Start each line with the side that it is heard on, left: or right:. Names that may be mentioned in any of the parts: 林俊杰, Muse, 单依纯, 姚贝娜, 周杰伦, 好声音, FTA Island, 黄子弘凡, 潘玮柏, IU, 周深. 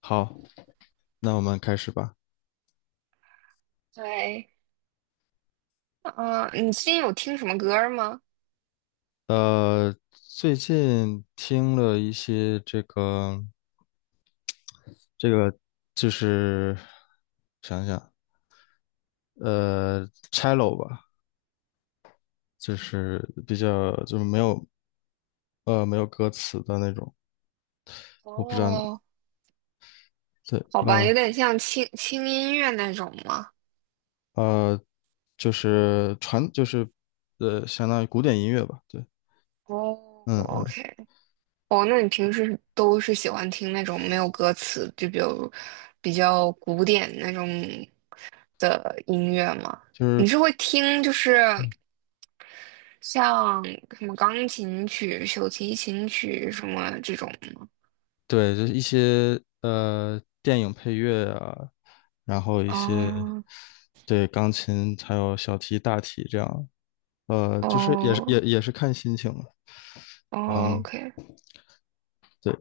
left: 好，那我们开始吧。
right: 对，嗯、你最近有听什么歌儿吗？
left: 最近听了一些这个，就是想想，呃，cello 吧，就是没有没有歌词的那种，我不知道，
right: 哦，
left: 对，
right: 好吧，有点像轻轻音乐那种吗？
left: 呃，就是传就是呃相当于古典音乐吧，对，
right: 哦
left: 嗯嗯，
right: ，OK，哦，那你平时都是喜欢听那种没有歌词，就比如比较古典那种的音乐吗？
left: 就是
right: 你是会听就是像什么钢琴曲、小提琴曲什么这种吗？
left: 对，就是一些电影配乐啊，然后一些对钢琴还有小提、大提这样，
right: 哦，
left: 就是也是也
right: 哦
left: 也是看心情了，
right: 哦
left: 嗯，
right: ，OK。
left: 对。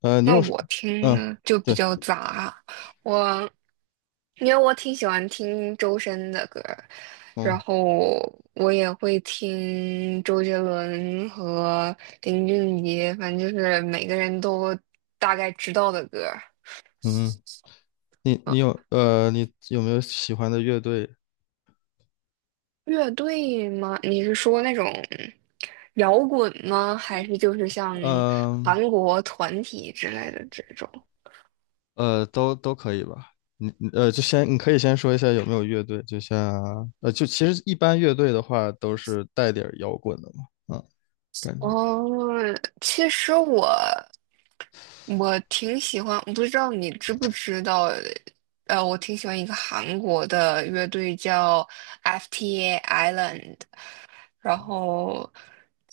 left: 呃，你
right: 那
left: 有什，
right: 我听
left: 嗯，
right: 呢就比
left: 对，
right: 较杂，我因为我挺喜欢听周深的歌儿，然
left: 嗯
right: 后我也会听周杰伦和林俊杰，反正就是每个人都大概知道的歌儿。
left: 嗯，
right: 啊，
left: 你有没有喜欢的乐队？
right: 乐队吗？你是说那种摇滚吗？还是就是像
left: 嗯
right: 韩国团体之类的这种？
left: 都可以吧。你你呃，就先你可以先说一下有没有乐队，就像就其实一般乐队的话都是带点儿摇滚的嘛，嗯，感觉。
right: 哦，其实我。我挺喜欢，我不知道你知不知道，我挺喜欢一个韩国的乐队叫 FTA Island，然后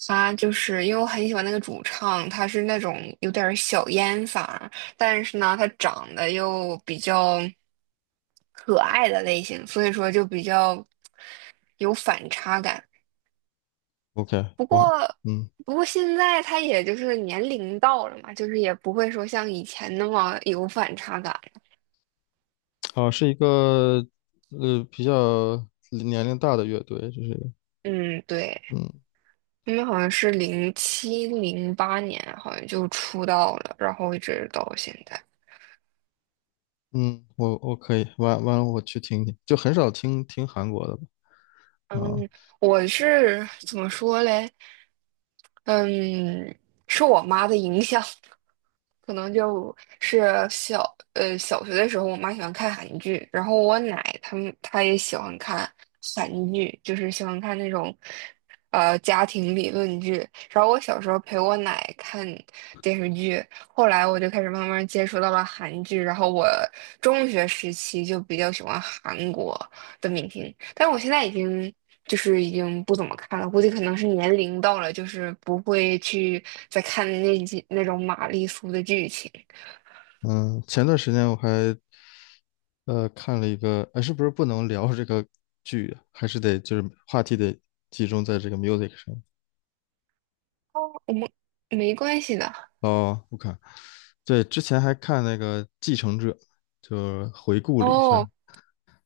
right: 他就是因为我很喜欢那个主唱，他是那种有点儿小烟嗓儿，但是呢，他长得又比较可爱的类型，所以说就比较有反差感。
left: OK，
right: 不
left: 我还
right: 过，
left: 嗯，
right: 不过现在他也就是年龄到了嘛，就是也不会说像以前那么有反差感。
left: 好，是一个比较年龄大的乐队，就是
right: 嗯，对，
left: 嗯
right: 因为好像是07、08年，好像就出道了，然后一直到现在。
left: 嗯，我可以完了我去听听，就很少听韩国的吧啊。
right: 我是怎么说嘞？嗯，受我妈的影响，可能就是小学的时候，我妈喜欢看韩剧，然后我奶他们她也喜欢看韩剧，就是喜欢看那种家庭理论剧。然后我小时候陪我奶看电视剧，后来我就开始慢慢接触到了韩剧，然后我中学时期就比较喜欢韩国的明星，但我现在已经不怎么看了，估计可能是年龄到了，就是不会去再看那种玛丽苏的剧情。
left: 嗯，前段时间我还看了一个，哎，是不是不能聊这个剧啊，还是得就是话题得集中在这个 music 上。
right: 哦，我们没关系的。
left: 哦，我看对，之前还看那个《继承者》，就回顾了一下，
right: 哦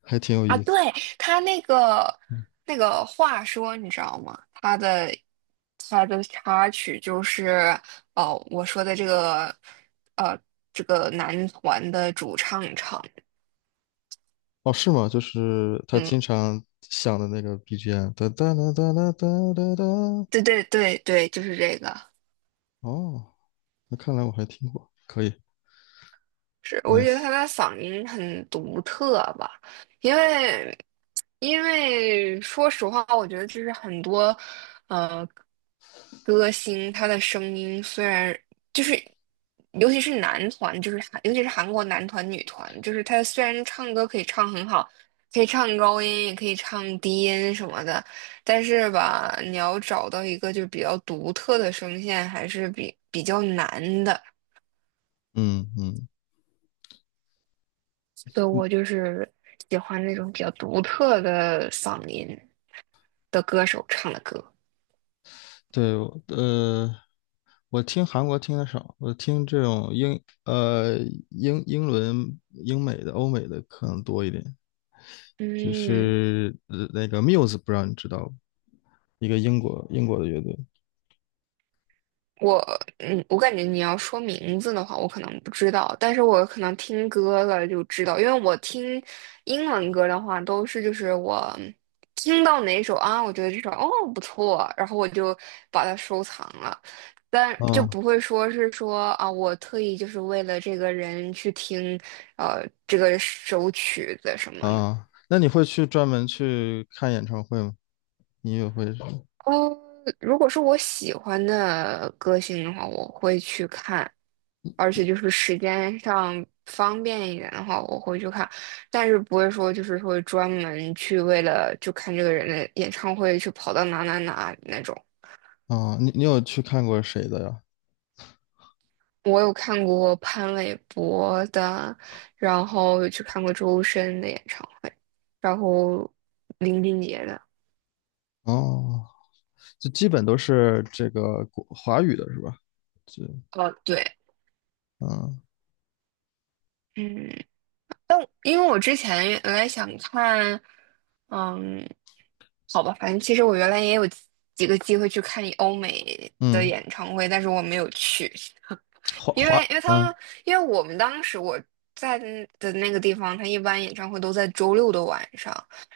left: 还挺有
right: 啊，
left: 意
right: 对，
left: 思。
right: 他那个话说，你知道吗？他的插曲就是哦，我说的这个呃男团的主唱唱，
left: 哦，是吗？就是他
right: 嗯，
left: 经常响的那个 BGM，哒哒哒哒哒哒哒哒。
right: 对对对对，就是这个。
left: 哦，那看来我还听过，可以
right: 是，我觉得
left: ，nice。
right: 他的嗓音很独特吧，因为说实话，我觉得就是很多呃歌星他的声音虽然就是，尤其是男团，就是尤其是韩国男团、女团，就是他虽然唱歌可以唱很好，可以唱高音，也可以唱低音什么的，但是吧，你要找到一个就比较独特的声线，还是比较难的。
left: 嗯嗯，
right: 所以我就是喜欢那种比较独特的嗓音的歌手唱的歌。
left: 对，呃，我听韩国听的少，我听这种英英伦英美的欧美的可能多一点，就
right: 嗯，
left: 是那个 Muse，不知道你知道吗，一个英国的乐队。
right: 我我感觉你要说名字的话，我可能不知道，但是我可能听歌了就知道，因为我听英文歌的话，都是就是我听到哪首啊，我觉得这首不错，然后我就把它收藏了，但就
left: 啊，
right: 不会说是说啊，我特意就是为了这个人去听这个首曲子什么的。
left: 啊，那你会去专门去看演唱会吗？你也会是。
right: 哦，如果是我喜欢的歌星的话，我会去看，而且就是时间上方便一点的话，我会去看，但是不会说就是说专门去为了就看这个人的演唱会去跑到哪哪哪那种。
left: 啊？你有去看过谁的呀？
right: 我有看过潘玮柏的，然后有去看过周深的演唱会，然后林俊杰的。
left: 哦，就基本都是这个国华语的是吧？就
right: 哦，对，
left: 嗯
right: 嗯。因为我之前原来想看，嗯，好吧，反正其实我原来也有几个机会去看欧美的
left: 嗯，
right: 演唱会，但是我没有去，因为
left: 嗯，
right: 我们当时我在的那个地方，他一般演唱会都在周六的晚上，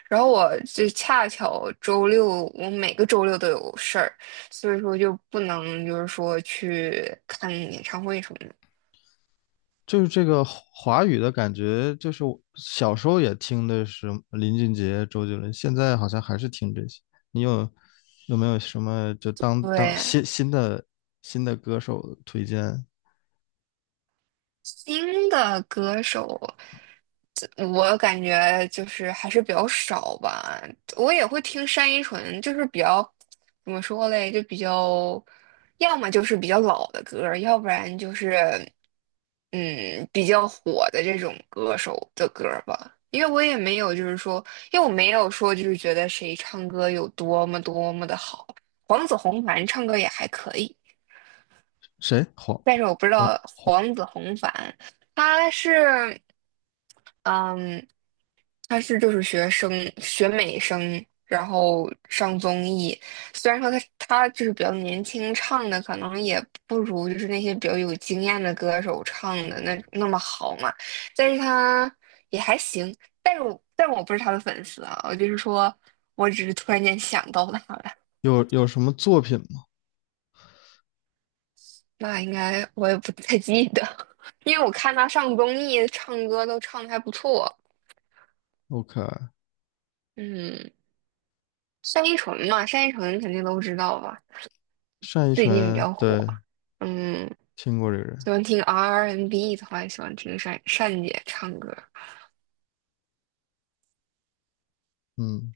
right: 然后我就恰巧周六我每个周六都有事儿，所以说就不能就是说去看演唱会什么的。
left: 就是这个华语的感觉，就是我小时候也听的是林俊杰、周杰伦，现在好像还是听这些。你有有没有什么就当
right: 对，
left: 的新的歌手推荐？
right: 新的歌手。我感觉就是还是比较少吧，我也会听单依纯，就是比较怎么说嘞，就比较，要么就是比较老的歌儿要不然就是嗯比较火的这种歌手的歌儿吧。因为我也没有就是说，因为我没有说就是觉得谁唱歌有多么多么的好，黄子弘凡唱歌也还可以，
left: 谁？黄
right: 但是我不知
left: 黄
right: 道
left: 黄
right: 黄子弘凡他是。嗯，他是就是学美声，然后上综艺。虽然说他就是比较年轻，唱的可能也不如就是那些比较有经验的歌手唱的那么好嘛，但是他也还行。但我不是他的粉丝啊，我就是说我只是突然间想到他了。
left: 有有什么作品吗
right: 那应该我也不太记得，因为我看他上综艺唱歌都唱的还不错。
left: ？OK，
right: 嗯，单依纯嘛，单依纯肯定都知道吧。
left: 单依
right: 最近比
left: 纯，
right: 较火，
left: 对，
right: 嗯，
left: 听过这个人。
right: 喜欢听 R&B N 的话，也喜欢听单单姐唱歌。
left: 嗯，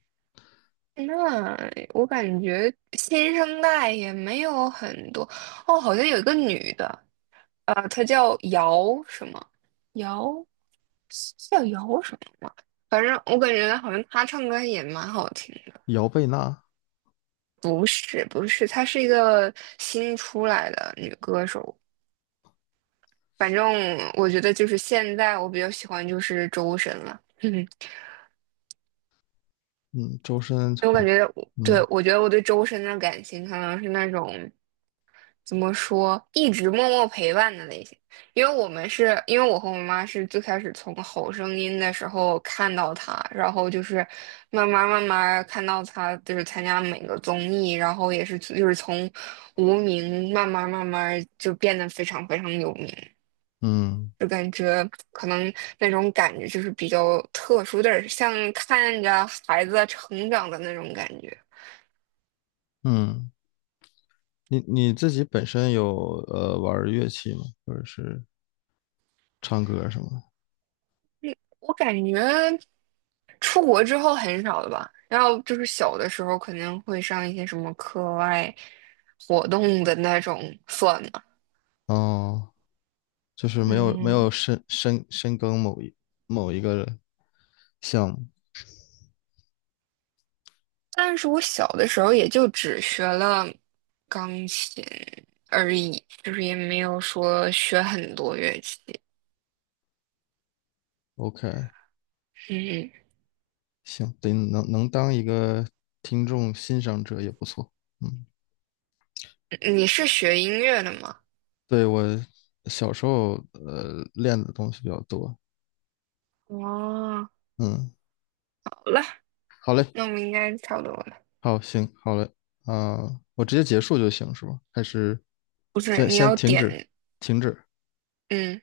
right: 那我感觉新生代也没有很多哦，好像有一个女的，她叫姚什么？姚叫姚什么吗？反正我感觉好像她唱歌也蛮好听的。
left: 姚贝娜。
right: 不是不是，她是一个新出来的女歌手。反正我觉得就是现在我比较喜欢就是周深了。
left: 嗯，周深
right: 我
left: 还，
right: 感觉我，对，
left: 嗯
right: 我觉得我对周深的感情可能是那种怎么说，一直默默陪伴的类型。因为我和我妈是最开始从《好声音》的时候看到他，然后就是慢慢慢慢看到他，就是参加每个综艺，然后也是就是从无名慢慢慢慢就变得非常非常有名，
left: 嗯
right: 就感觉可能那种感觉就是比较特殊，有点儿像看着孩子成长的那种感觉。
left: 嗯，你自己本身有玩儿乐器吗？或者是唱歌什么的？
right: 我感觉出国之后很少了吧，然后就是小的时候肯定会上一些什么课外活动的那种算了，
left: 哦，就是没有没有
right: 嗯，
left: 深耕某一某一个项目。
right: 但是我小的时候也就只学了钢琴而已，就是也没有说学很多乐器。
left: OK，
right: 嗯，
left: 行，得能当一个听众欣赏者也不错，嗯。
right: 你是学音乐的吗？
left: 对，我小时候练的东西比较多。
right: 哦，
left: 嗯，
right: 好了，
left: 好嘞，
right: 那我们应该差不多了。
left: 好，行，好嘞，啊、我直接结束就行是吧？还是
right: 不是，
left: 先
right: 你
left: 先
right: 要
left: 停止，
right: 点，
left: 停止？
right: 嗯。